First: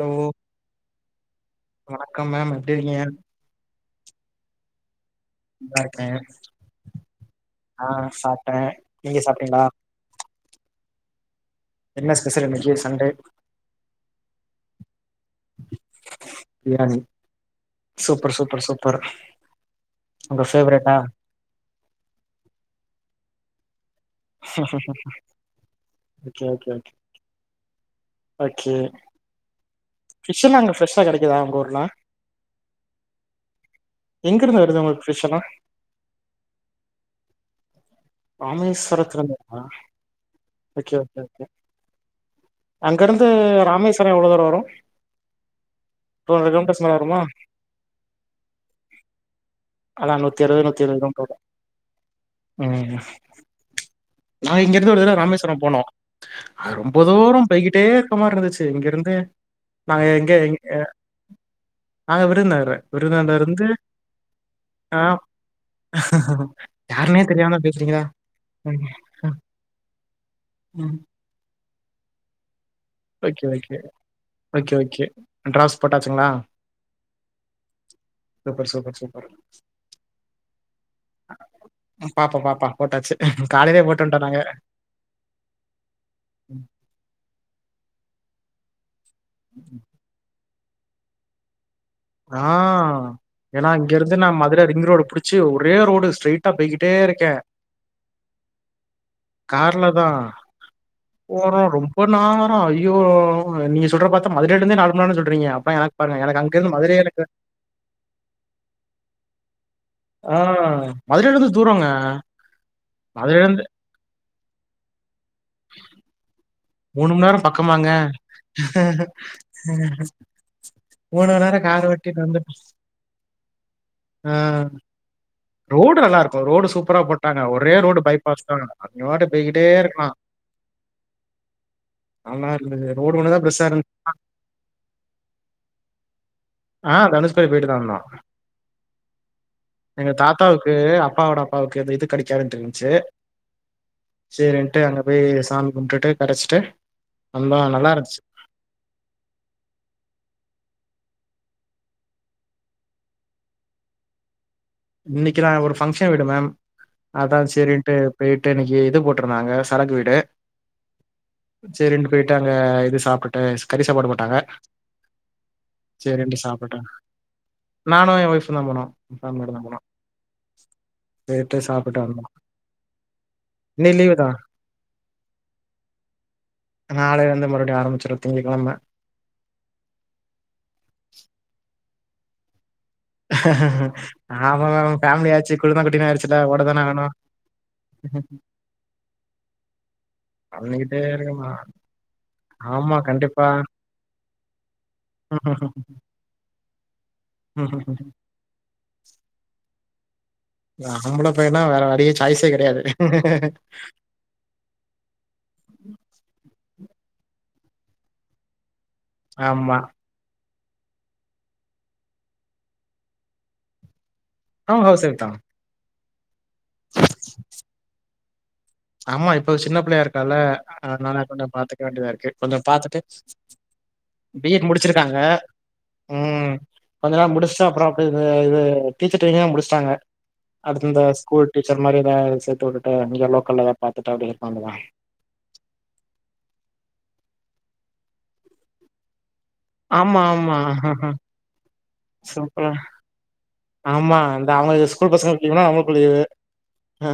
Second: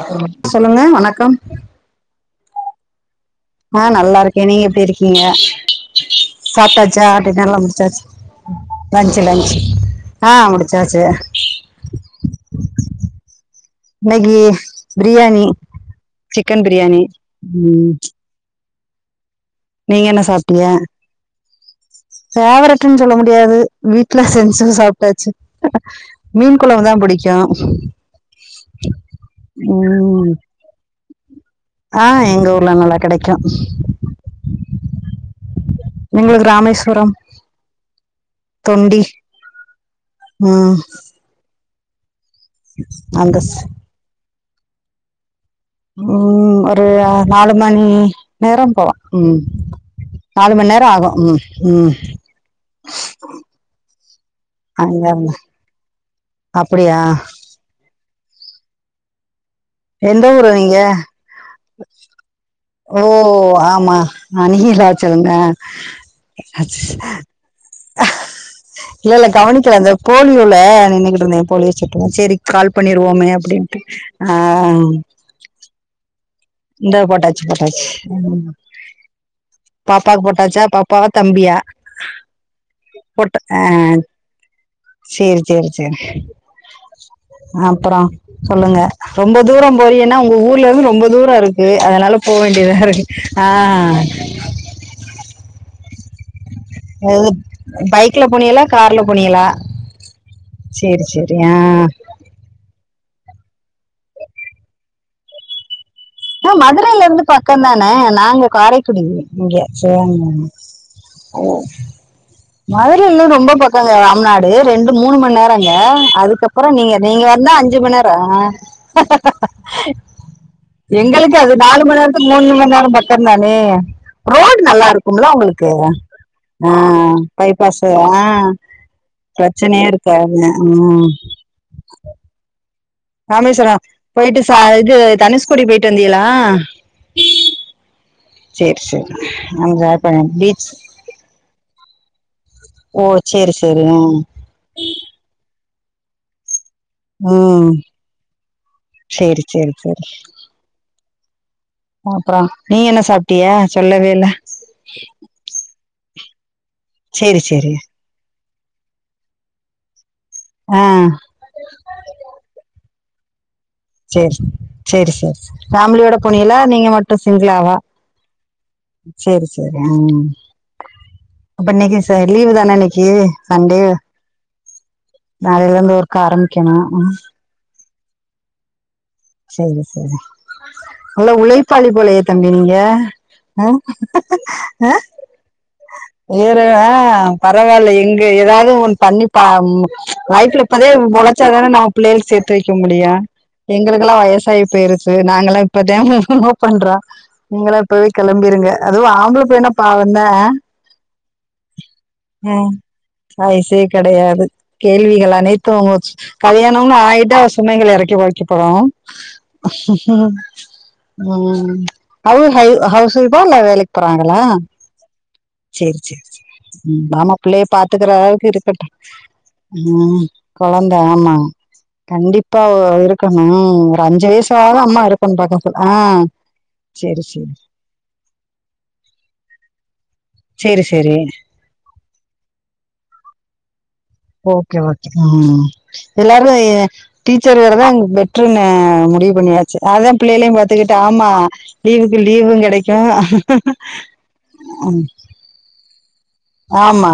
Hello சொல்லுங்க வணக்கம் வணக்கம் மேம் எப்டிருக்கீங்க ஆ நல்லா இருக்கே நீங்க எப்டி இருக்கீங்க நல்லாருக்கே சாப்ட்டாச்சா டின்னர்லாம் ஆ முடிச்சாச்சு சாப்ட்ட நீங்க லன்ச் லன்ச் சாப்ட்டீங்களா ஆ முடிச்சாச்சு என்ன ஸ்பெஷல் இன்னைக்கு சண்டே இன்னைக்கி பிரியாணி சிக்கன் பிரியாணி ம் பிரசோ பிரசோ ப்பற நீங்க என்ன சாப்ட்டிங்க பேவரட்ன்னு சொல்ல முடியாது வீட்டு்ல செஞ்சு சாப்ட்டாச்சு ஓகே மீன் ஓகே கொழம்பு தா ஓகே பிடிக்கு ஓகே ம் ஃபிஷ் எல்லா அங்க ஃப்ரெஷ்ஷா கெடைக்குதா உங்க ஊர்ல ஆ எங்க ஊர்ல நல்லா கெடைக்கு எங்க இருந்து வருது உங்களுக்கு ஃபிஷ் எல்லா எங்களுக்கு ராமேஸ்வரம் தொண்டி ராமேஸ்வரத்துல இருந்த ம் ஓகே ஓகே ஓகே அங்கிருந்து அந்த ஸ் ராமேஸ்வரம் எவ்வளோ தூரோ வரு டூ ஹண்ட்ரட் ம் கிலோமீட்டர்ஸ் ஒரு மேல வருமா நாலு மணி நேரம் போலா ம் அதா நூத்தி நாலு அறுவது மண் நூத்தி நேரம் எழுவது ஆகு கிலோமீட்டர் வரு ம் ம் ம் ம் நா இங்கருந்து அங்க ஒரு தரம் இருந்து ராமேஸ்வரம் போனோம் அப்படியா ரொம்ப தூரம் போயகிட்டே இருக்க மார் இருந்துச்சு இங்கருந்து எந்த ஊரு நீங்க நாங்க விருதுநகரு ஓ விருதுநகர்ல இருந்து ஆமா ஆ அணிலாச்சலுங்க யாருனே தெரியாம பேசுறீங்களா? ம் இல்ல இல்ல ம் கவனிக்கல இந்த போலியோல ம். நின்கிட்டு இருந்தே போலியோ சொட்டு கால் பண்ணிருவோமே ஓகே, ஓகே. அப்டின்ட்டு ஆ ஓகே, ஓகே. டிராப்ஸ் போட்டாச்சுங்களா இந்த போட்டாச்சு போட்டாச்சு ம் சூப்பர், சூப்பர், சூப்பர். பாப்பாக்கு போட்டாச்சா பாப் பா வா தம்பியா பாப்பா, பாப்பா போட்டாச்சு. போட்ட அ காலையிலயே போட்டு வந்துட்டோம் நாங்க. செரி செரி செரி ம். அப்பறோ சொல்லுங்க ரொம்ப தூரோ போறியனா உங்க ஊர்ல இருந்து ரொம்ப தூரோ இருக்கு அதனால போக ஆ வேண்டியதா இருக்கு ஆ ஏன்னா இங்க இருந்து நா மதுர ரிங் ரோடு புடிச்சு ஒரே ரோடு ஸ்ட்ரெய்ட்டா போய்கிட்டே இருக்கே பைக்ல போனியலா கார்ல போனியலா கார்ல செரி செரி ஆ நா ஐய்யோ நீங்க சொல்றத பார்த்தா மதுரையில இருந்தே நாலு மண் நேரந்தா சொல்றீங்க அப்ப எனக்கு பாருங்க எனக்கு அங்க இருந்து [unintelligible] இருந்து பக்க தானே நாங்க காரை துடிங் இங்க ஆ [inaudible] ஓ மதுரையிலேருந்து தூரங்க. மதுரைல ரொம்ப பக் மதுரையிலேருந்து பக்கோங்க ராம்நாடு ரெண்டு மூணு மண் நேரம்ங்க அதுக்கப் றோ நீங்க நீங்க மணி நேரம் வந்தா அஞ்சு பக்கமாங்க. மண் நேரோ அ [inaudible] மூணு எங்களுக்கு மணி அது நேரம் நாலு கார் மண் ஓட்டிட்டு நேரத்துக்கு வந்துட்டோம். மூணு மண் நேரம் பக்கோதானே ஆ ரோடு் நல்லா இருக்கும்ல உங்களுக் கு ரோடு நல்லா இருக்கும். ரோடு ஆ சூப்பரா போட்டாங்க. ஒரே பைபாஸ் ரோடு ஆ பைபாஸ் தான். நீ பாட்டுக்கு போய்க்கிட்டே பிரச்சனையா இருக் இருக்கலாம். காது ம் நல்லார் இந்தந்த ரோடு ஒண்ணு தான் பெருசா ராமேஸ்வரா இருந்துச்சு. போயிட்டு ச இது தனுஷ்கோடி போயிட்டு வந்தீகலா ஆ தனுஷ்கோடி போயிட்டு தா வந்தோ சேரி எங்க அங்க பீச் தாத்தாவுக்கு அப்பாவோட அப்பாவுக்கு அந்த இது கெடைக்காதுன்ட்டு இருன்ச்சு செரி செரி ம் ட்டு அங்க போய் சாமி கும்டுட்டு கரச்ட்டு ம் செரி செரி செரி அப்றோ நீங்க என்ன சாப்ட்டிய சொல்லவே இல்ல இன்னைக்கு நா ஒரு ஃபங்க்ஷன் வீடு மேம் அதா சேரி சேரி செரின்ட்டு போய்ட்டு இன்னைக்கி இது போட் இருந்தாங்க சரக்கு வீடு ஆ செரின்ட்டு போய்ட்டு அங்க இது சாப்டுட் ஆ கறி சாப்பாடு செரி போட்டாங்க. செரி செரி ஃபேமிலியோட போனியலா நீங்க மட்டு சிங்களாவா நானு என் ஒய்ஃப் தா போனோ செரி செரி ஆ போயிட்டு அப்ப இன்னைக்கி சாப்பிட்டு ச வந்தோம். லீவு தான இன்னைக்கி சண்டே இன்னைக்கு லீவு தான். நாளையில இருந்து ஒர்க்கு ஆரம்பிக்கணு ம் திங்கக்கிழம செரி செரி நல்லா உழைப்பாளி போலையே தம்பி நீங்க அ ஆமா அ மேம் ஃபேமிலி ஆச்சு குழுந்தா குட்டின்னு ஆயிடுச்சுல இவ்ரு ஓடதான ஆ ஆகணு பரவால எங்கு ஏதாது ஒன் பண்ணி பா லைஃப்ல இப்பதே பண்ணிக்கிட்டே பொழச்சா இருக்கமா தான நம்ம பிள்ளேள் சேத்து வைக்க ஆமா முடியு கண்டிப்பா எங்களுக்லா வயசாயி பேய்ருச்சு நாங்களா இப்பத லவ் பண்றோ நீங்கள எப் இப்பவே கெளம்பிருங்க அதுவும ஆம்பள பையனா பாவந்த அ ஒரு ஆம்பள பையனா வேற வழியே சாய்ஸே கெடையாது வயசே கெடையாது கேள்விகள் அனைத்தும் கல்யாணோன் ஆயிட்டா சுமைகள் எறக்கி வைக்க போறோ ஆமா ம் ஹொவ் ஹய் ஹவுஸ் ஒய்ஃபா இல்ல வேலைக் பறாங்களா அவ ஹவுஸ் ஒய்ஃப் தா செரி செரி ம் வாம பிள்ளைய பாத்துக்கறளவுக்கு இருக்கட்டு ஆமா இப்போ சின்ன பிள்ளையா ம் இருக்கால கொழந்த அதனால ஆமா கொஞ்ச பாத்துக்க வேண்டியதா இருக்கு கொஞ்ச கண்டிப்பா ஓ பாத்துட்டு இருக் க்கணும் ஒரு அஞ்சு பி எட் வயசாக அம்மா முடிச்சிருக்காங்க இருக்கன் பகத்ல அ ம் கொஞ்ச நே முடிச்ட்டு அப்றோ அப்டி இது இது டீச்சர் ட்ரெய்னிங்லா முடிச்டாங்க சேரி செரி டீச்சர் மாரி எதா வேலைக் சேத்து வுட்டுட்டு இங்க லோக்கல்ல எதாப் பாத்துட்டு அப்டே இருக்க வேண்டிதா ஓகே ம் எல்லாரு எ டீச்சர் வேலதாங் பெட்ருன்னே முடிவு பண்ணியாச் சு அதாம் ஆமா பிள்ளேளியும் பாத்துகிட்டு ஆமா ஆம்மா லீவுக்கு லீவுங் சூப்பர் கெடைக்கு ஆமா இந்த அவுங்களுக்கு ஸ்கூல் பசங்ளுக் லீவுனா அவுங்ளுக்கு லீவு ஆமா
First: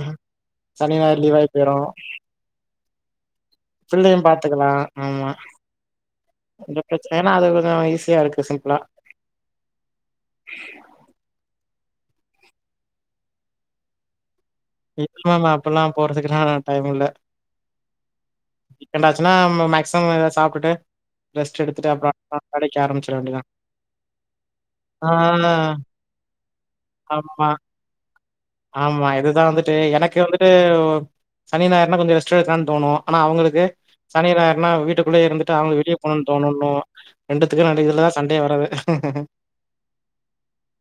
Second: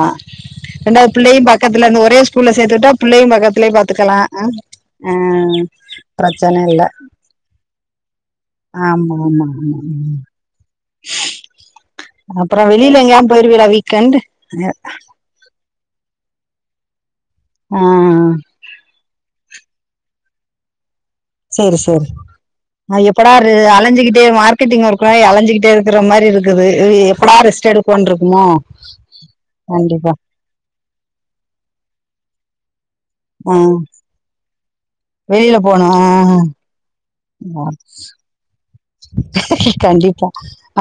சனி ரெண்டாது ஞாயிறு பிள்ளையும் லீவாயி போயிரு பக்கத்துலருந்து ஒரே ஸ்கூல்ல சேத்து வுட்டா பிள்ளையும் பக்கத்துலே பிள்ளையு பாத்துக்கலா அ பாத்துக்கலா அ ஆமா பிரச்சன இந்த இல்ல பிரச்சன ஏன்னா அது கொஞ்சோ ஈஸியா இருக்கு சிம்பிளா ஆமா மா மா ம் அப்றோ வெளில எங்யாம் போய்ருவீளா வீக்கெண்ட் [unintelligible] அப்பல்லாம் போறதுகுலா டைமில்ல அ அ அ வீக்கெண்ட்டாச்சினா மே மேக்சிமம் எதா சாப்டுட்டு ரெஸ்ட் எடுத்துட்டு அப்றோ [unintelligible] அ எப்படா ரு அலஞ்சிகிட்டே மார்கெட்டிங் ஒர்க் ஆ மாரி அலஞ்சிகிட்டே இருக்க மாரி இருக்குது இ எப்படா ஆமா ரெஸ்ட் எடுப் போன் ருக்குமோ ஆமா இதுதா வந்துட்டு எனக்கு வந்துட்டு சனி ஞாயிர்னா கொஞ்சோ ரெஸ்ட் எடுக்லான் தோணு ஆனா ஆ, அவுங்களுக்கு சனி ஞாயிர்னா வீட்டுக்குள்ளே இருந்துட்டு வெளியில அவுங்க போகணும் வெளியப் ஆ, போனுன் தோணுன்னு ரெண்டுத்துக்கு ஆ. நடு இதுலதா சண்டையே வரது கண்டிப்பா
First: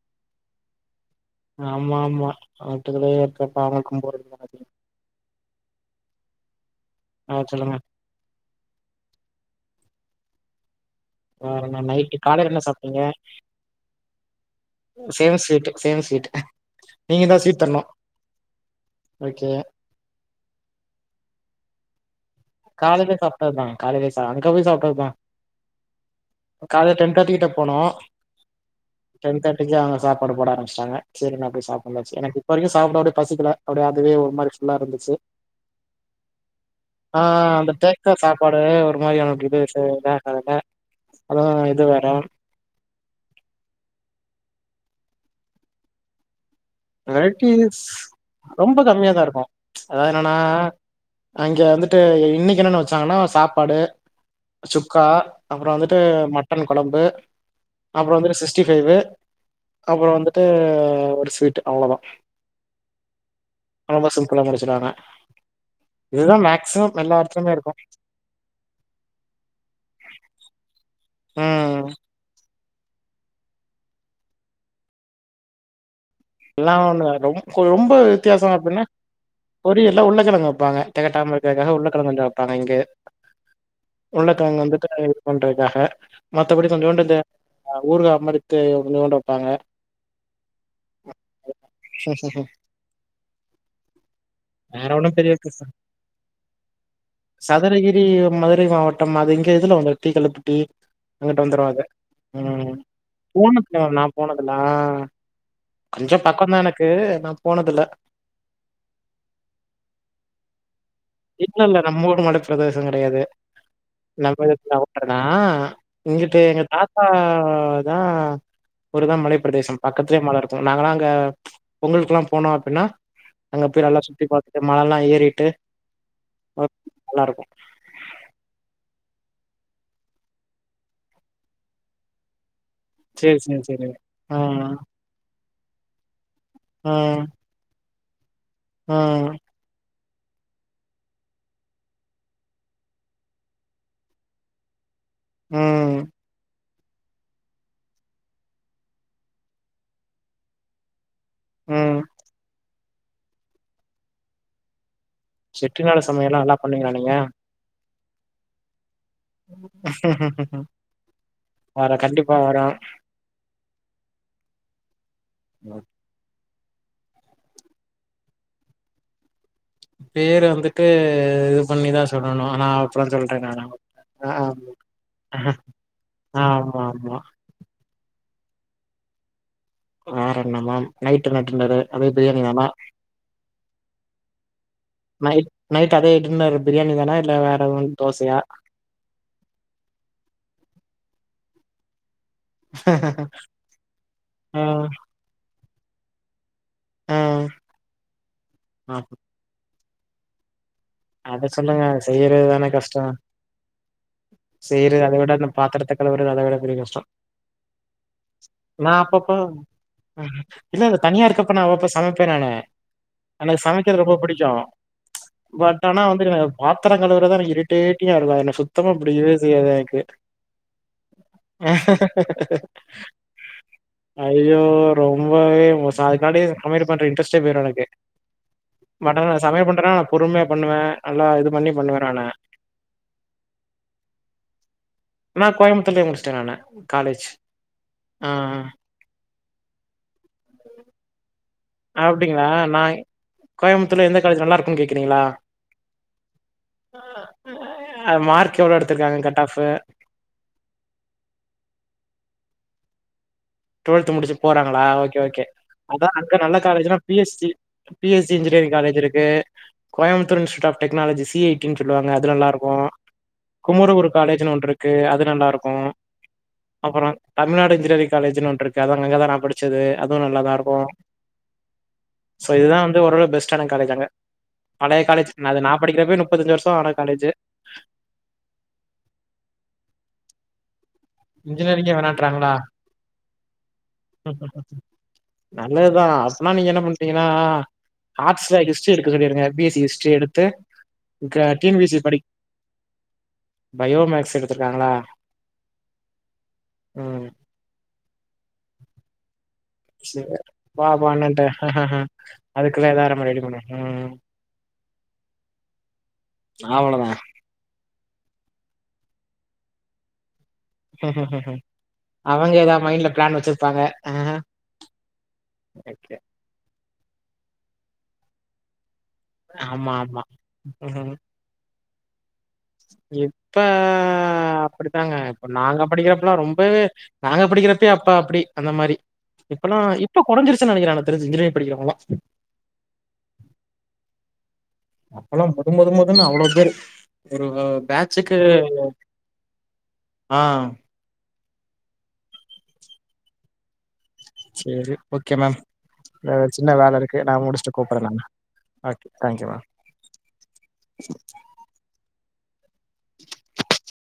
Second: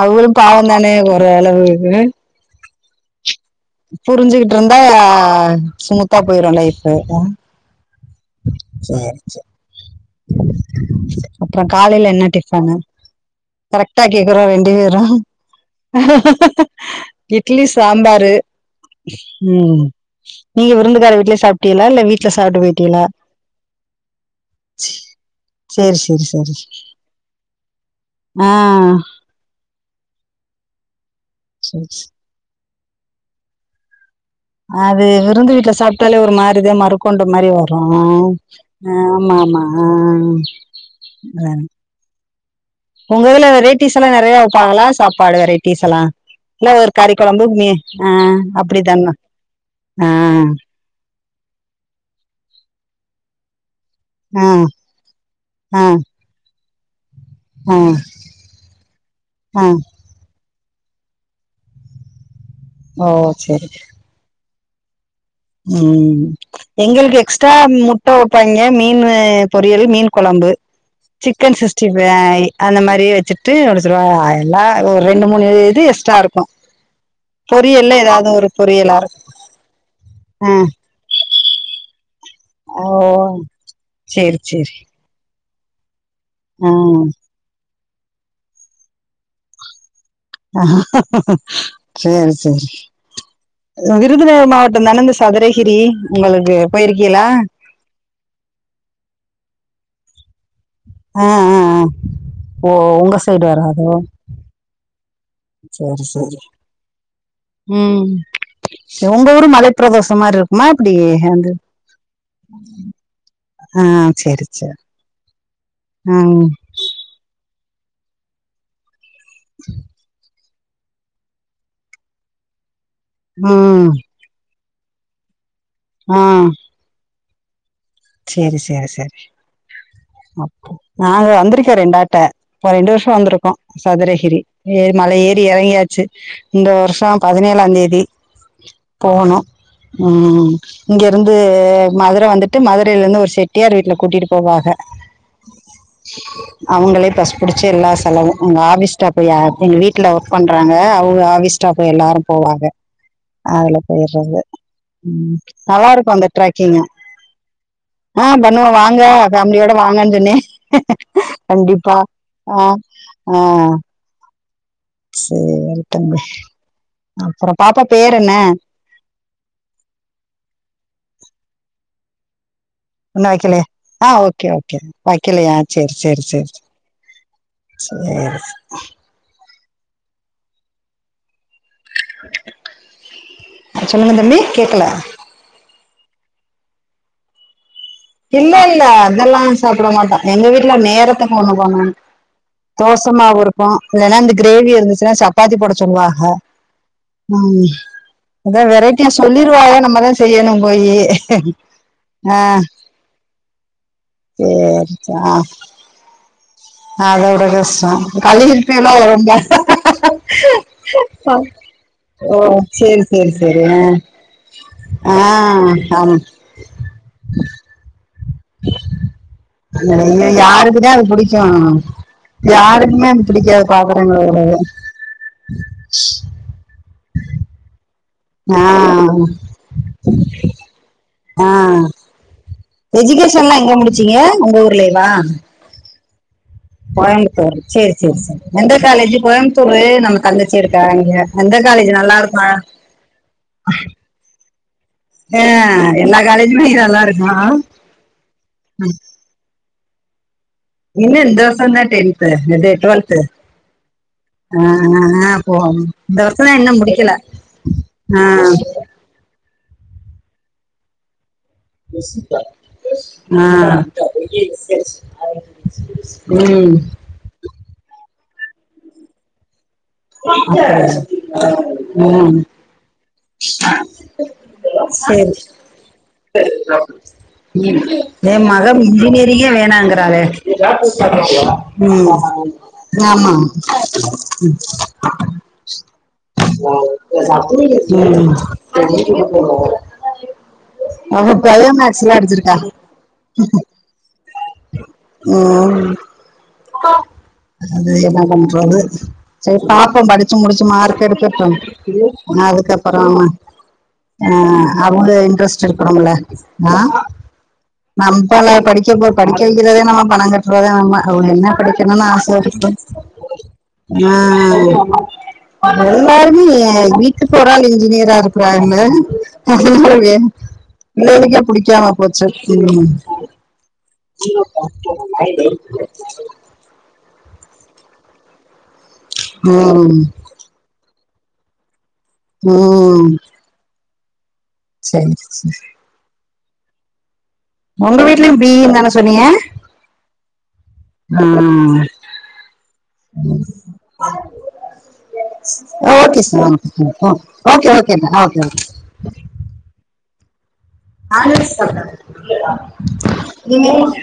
அவுளும் பாவந்தானே ஒரளவு ஆட்டுகலேக் புரிஞ்சுகிட்ருந்தா சுமூத்தா போயிரு லைஃப்பு ஆ சொல்லுங்க சேர் செர் அப்ற வேற காலைல நைட்டு என்ன காலையில டிஃபனு சாப்ட்டீங்க கரெக்டா கேக்கற ரெண்டேரா சேம் ஸ்வீட் சேம் ஸ்வீட் நீங்க தான் ஸ்வீட் இட்லி தரணும் சாம்பாரு ஓகே ம் நீங்க விருந்துகார வீட்ல சாப்டீலா இல்ல வீட் ட்ல சாப்டு போய் காலைல சாப்டத்தா காலைல சா அங்க போய் சாப்டத்தா சரி சரி சரி கால்ல டென் தேர்டி கிட்ட போனோ ஆ டென் தேர்ட்டிக்கு அங்க சாப்பாடு போட ஆரமிச்டாங்க செரி நா போய் சரி சாப்டு சரி வந்தாச்சு எனக்கு இப்ப வரைக்கு சாப்ட ஒடேப் பசிக்கில அப்டே அதுவே ஒரு மாரி ஃபுல்லா அது இருந்துச்சு விருந்து வீட்ல சாப்டாலே ஒரு மாரி தேமாருக் ஆ கொண்டு மாரி அந்த வரு அ டேக்வே சாப்பாடு ஒரு மாரி அம்மா அம்மா அ அளதா இது வேற உங்க இதுல ரேட்டிஸ் அலா நெறைய வெப்பாகளா சாப்பாடு வெரைட்டிஸ் அலா இல்ல ஒருக் கறிக்கொழம்பு மீ அ வெரைட்டிஸ் அ அ ரொம்ப கம்மியா அப்டிதான்னா தான் இருக்கும் அ அதாவது என்னன்னா அ அங்க வந்துட்டு இன்னைக்கு என்னனு வச்சாங்கனா சாப்பாடு ஆ சுக்கா அப்றோ ஆ வந்துட்டு மட்டன் கொழம்பு ஆ அப்றோ வந்துட்டு சிஸ்டி ஃபைவு ஆ அப்றோ வந்துட்டு ஒரு ஸ்வீட்டு அவ்ளதா ஓ செரி ரொம்ப சிம்ப்புளா முடிச்சுடுஆங்க ம் எங்களுக்கு எக்ஸ்ட்டா இடத்துலயுமே இருக்கும். முட் முட்ட ஒப்பாய்ங்க மீன்னு பொரியல் மீன் கொழம்பு சிக்கன் ம். சிக்ஸ்டி ஃபைவ் அந்த மாரி வெச்சுட்டு ஒரு சொலுவாக எல்லா ஒரு ரெண்டு மூணு இது எக்ஸ்ட்டா இருக் எல்லா ஒண்ணு ரொம் ஒரு ரொம்ப வித்தியாசோ ஒரு அப்படின்னா பொரியலா இருக்கு பொரியல்ல உள்ளக்கெழங்கு ஆ வெப்பாங்க தெகட்டாம இருக்காக உள்ளக்கெழங்க கொஞ்சொ பாங்க இங்கெ ஓ சேரி உள்ளக்கெழங்க சேரி வந்துட்டு ஒண்டறத்துக்காக மத்தபடி கொஞ்சோண்டு ந்த ஆ அ ஊறுகா மரித்து கொஞ்சோண்டு வெப்பாங்க சேரி சரி விருதுநகர் வேற மாவட்டதன ந்த ஒண்ணும் பெரிய வித்தியாசம் சதுரகிரி உங்களுக்கு பொயிருக்கீகளா சதுரகிரி மதுரை மாவட்டம் அது இங்க இதுல வந்துட் டீக்கள்ளுப்பட்டி ஆ அங்குட்டு ஆ வந்துரும் ஆ அது ஓ ம் உங்க சைடு போனத்ல வராதோ நா போனதுல்ல ஆ சேரி கொஞ்சம் சேரி பக்கம் தான் எனக்கு. நான் போனதில்ல. ம் உங்க ஊரு மலை பிரதேசம் மாரிருக்குமா எப்புடி இல்ல இல்ல நம்ம ஊரு மலை பிரதேசங் கெடையாது ஆ நம்ம சேரி இதுக் சேரி அவுட்டர் நா இங்குட்டு ம் எங்க தாத் தா தா ஒருதா மலைப்பிரதேசம் பக்கத் க்லே மலஇருக்கூ நாங்கலா அங்க பொங்களுக்குல்லா போனோ அப்பின்னா ஆ அப்பி நல்லா சுத்தி பாத்துட்டு மழல்லா ஏறிட்டு அ ம் நல்லாருக்கு சேரி சேரி சேரி அப் நா வந்திருக்கே ரெண்டாட்ட ஒரு ரெண்டு வர்ஷொ சரி, வந்துருக்குகோ சரி, சரி. ஆ, சதுரஹிரி ஏறி மல ஏறி எறங்கியாச்சு இந்த ஆ, வர்ஷொ பதினேழாம் தேதி ஆ, போணு ம் இங்க இருந்து மதுர வந்துட்டு மது ரெல்லெந்து ஒர் செட்டியார் வீட்ல கூட்டிட்டு போவாஹ ம், அவங்களே பஸ்டபுடிச்சு எல்லா செலவு அங்க ஆபீஸ் ஸ்டாப் எ எங் வீட்டுல பண்றாங்க அவுக ஆபீஸ்டாப் ம். எல்லாரு போவாக அதுல பெயிற்றது செட்டிநாடு நல்லாருக்கு அந்த சமையல்லாம் நல்லா ட்ரக்ககிங்க பண்ணுவீங்களா நீங்க? ஆ பண்ணுவோ வாங்க ஃபேமிலியோட வாங்கன் சொன்னே கண்டிப்பா வரேன். அ வரேன். ஆ சேர் தம்பி அப்புற பாப்பா பேரு என்ன பேரு வந்துட்டு இது பண்ணிதா சொல்லணுமா அனா இன்ன வக்கலையா அ ஓக்கே ஓக்கே வக்கலையா சேர் சேர் சேர் ஆமா ஆமா சேர் வேற என்ன மேம் நைட்டு் என்ன டின்னரு அதே பிரியாணிதானா சொல்லுங்க தம்பி கேக்கல நைட் நைட் அதே இதுன்னாரு பிரியாணி தானா இல்ல வேற ஒண் இல்ல இல்ல அதெல்லா சாப்புட மாட்ட எங்க வீட்டுல நேரத்துக் ஒண்ணு பண்ணணு தோசமாவுருக்கு இல்லைன்னா அந்த ஆ கிரேவி இருந்துச்சுனா சப்பாத்தி போட சொல்லுவாக ஆ அதா ஆ வெரைட்டியா சொல்லிருவாக நம்மதா செய்யணூ போயி அத சொல்லுங்க ஆ செய்யறது தான கஷ்டொ சேரி செய்யறது அத விட ஆ நம் பாத்தரத்துக் கழுவுறது அதவிட பெரிய [inaudible] அதோட கஷ்டோ கழுவிட்டு எல்லா நா வேலயும் அப்பப்போ [unintelligible] இல்ல இங்க தனியா இருக்கப்ப நான் அப்ப சமைப்பே ஓ நானு சேரி சேரி சேரி எனக்கு சமைக்கிறது ரொம்ப புடிக்கும் ஆ ஆம் எ பாத்தர கழுவரது தான் எனக் இரி டேடியா இருக்கா என்ன சுத்தமா அப்டி இரு செய்தான் எனக்கு ஐயோ யாருக்குதா அது புடிக்கு யாருக்குமே அது பிடிக்காது பாத்திரங்கழுவுறது ஐயோ ரொம்பவே மோசோ அதுக்கான்டி சமையல் பண்ற இன்ட்ரெஸ்ட்டே போயிரு எனக்கு ஆ பட் ஆனா சமயல் பண்றன்னா நான் பொறுமையா பண்ணுவே நல்லா இது பண்ணி பண்ணுவ நானு எஜிகேஷன் எல்லா எங்க முடிச்சீங்க உங்க ஊர்லயேவா கோயம்பத்தூர்லே முடிச்சிட்டேன் நானு காலேஜ். கோயம்பத்தூரு செரி செரி ஆ. செரி எந்த காலேஜ் கோயம்புத்தூரு நம்ம அந்த சைடு காரங்க எந்த காலேஜி நல்லாருக்கு அப்டிங்களா? நான் கோயம்புத்தூர்ல எந்த காலேஜ் நல்லா இருக்கும்னு கேட்கிறீங்களா? ஆ எல்லா காலேஜுமே இ நல்லா இருக்கோ அது மார்க் எவ்ளோ எடுத்திருக்காங்க கட் ஆஃபு இல்ல இந்த வருஷம்தா டென்த்து நேது டுவெல்த்து டுவெல்த் முடிச்சு போறாங்களா ஓகே ஓகே போ அதான் இந்த அங்க வருஷம் நல்ல தான் இன்னும் காலேஜ்னா முடிக்கல பிஎஸ்சி ஆ, பிஸ்சி இன்ஜினியரிங் காலேஜ் இருக்கு Coimbatore institute of technology CA சொல்லுவாங்க அது நல்லா இருக்கும் ஆ. குமுர குரு காலேஜ்ன் ஒன்னு இருக்கு அது நல்லா இருக்கும் உம் தமிழ்நாடு இன்ஜினியரிங் காலேஜ் ஒன்னு இருக்கு அங்கதா நா படிச்சது அதுவும் நல்லாதா இருக்கு ம். சோ இதுதான் வந்து ஓரளவு பெஸ்டான காலேஜ் அங்க பழைய சரி காலேஜ் அது நா படிக்கிறப்பய முப்பத்தஞ்சு வருஷம் ஆன காலேஜ் ம் என் மகம் இன்ஜினியரிங்கே வேணாங்குறாளே இன்ஜினியரிங்கே ம் வேணான்றாங்களா ஆமா நல்லது தான் அப்டின்னா நீங்க என்ன பண்ங்கன்னா ம் ஆர்ட்ஸ் ஹிஸ்ட்ரி எடுக்க சொல்லிடுங்க எ பிஎஸ்சி ஹிஸ்ட்ரி எடுத்து அவ டி பயோ என் பி எஸ் சி மேக்ஸ் படி இல்ல எடுத்திருக்கா பயோமேக்ஸ் எடுத்திருக்காங்களா உம் ம் அது என்ன பண்றது சரி பாப்போ படிச்சு சேரி முடிச்சு வா மார்க் வா அண்ணன்ட்ட எடுக்கட்டோ அதுக்கப்பறோ ஆ ஆ அவங்க இன்ட்ரெஸ்ட் இருக்கணும்ல ஆ அவ்ளோதா நம்பலா படிக்கப்போ படிக்க இத இத நம்ம பணம் கட்டுறதே நம்ம அவுங்க என்ன படிக்கணுனு ஆச அவங்க ஏதா மைண்ட்ல பிளான் வச்சிருப்பாங்க ஆஹா, ஆ எல்லாருமே எ வீட் இப்ப ஒராள் இன்ஜினியரா இருக்கறாங்க அதனால ஆமா வேலக் ஆமா வேலைக்கே புடிக்காம [unintelligible] இப்ப அப்பிடித்தாங்க இப்ப நாங்க படிக்கிறப்பல்லா ரொம்பவே நாங்க படிக்கிறப்பயே அப்பா அப்டி அந்த மாரி இப்பெல்லாம் ம் இப்ப கொறஞ்சுருச்சி நெனைக்கிற எனக் தெரிஞ்சி இன்ஜினியரிங் படிக்கறவங்களா ம் சரி அப்பெல்லா சரி மொதுமொதுமொதுன்னு அவ்ளோ பேரு ஒரு உங்க பேச்சுக்கு வீட்லயும் பிஇன்னு தான ஆ உம் செரி ஓகே மேம் ஆ ஓகே ஏ சார் சின்ன வேல ஓகே இருக்கு நான் முடிச்சுட்டு ஓகே கூப்பற ma'am okay thank you ma'am always [unintelligible] ஏ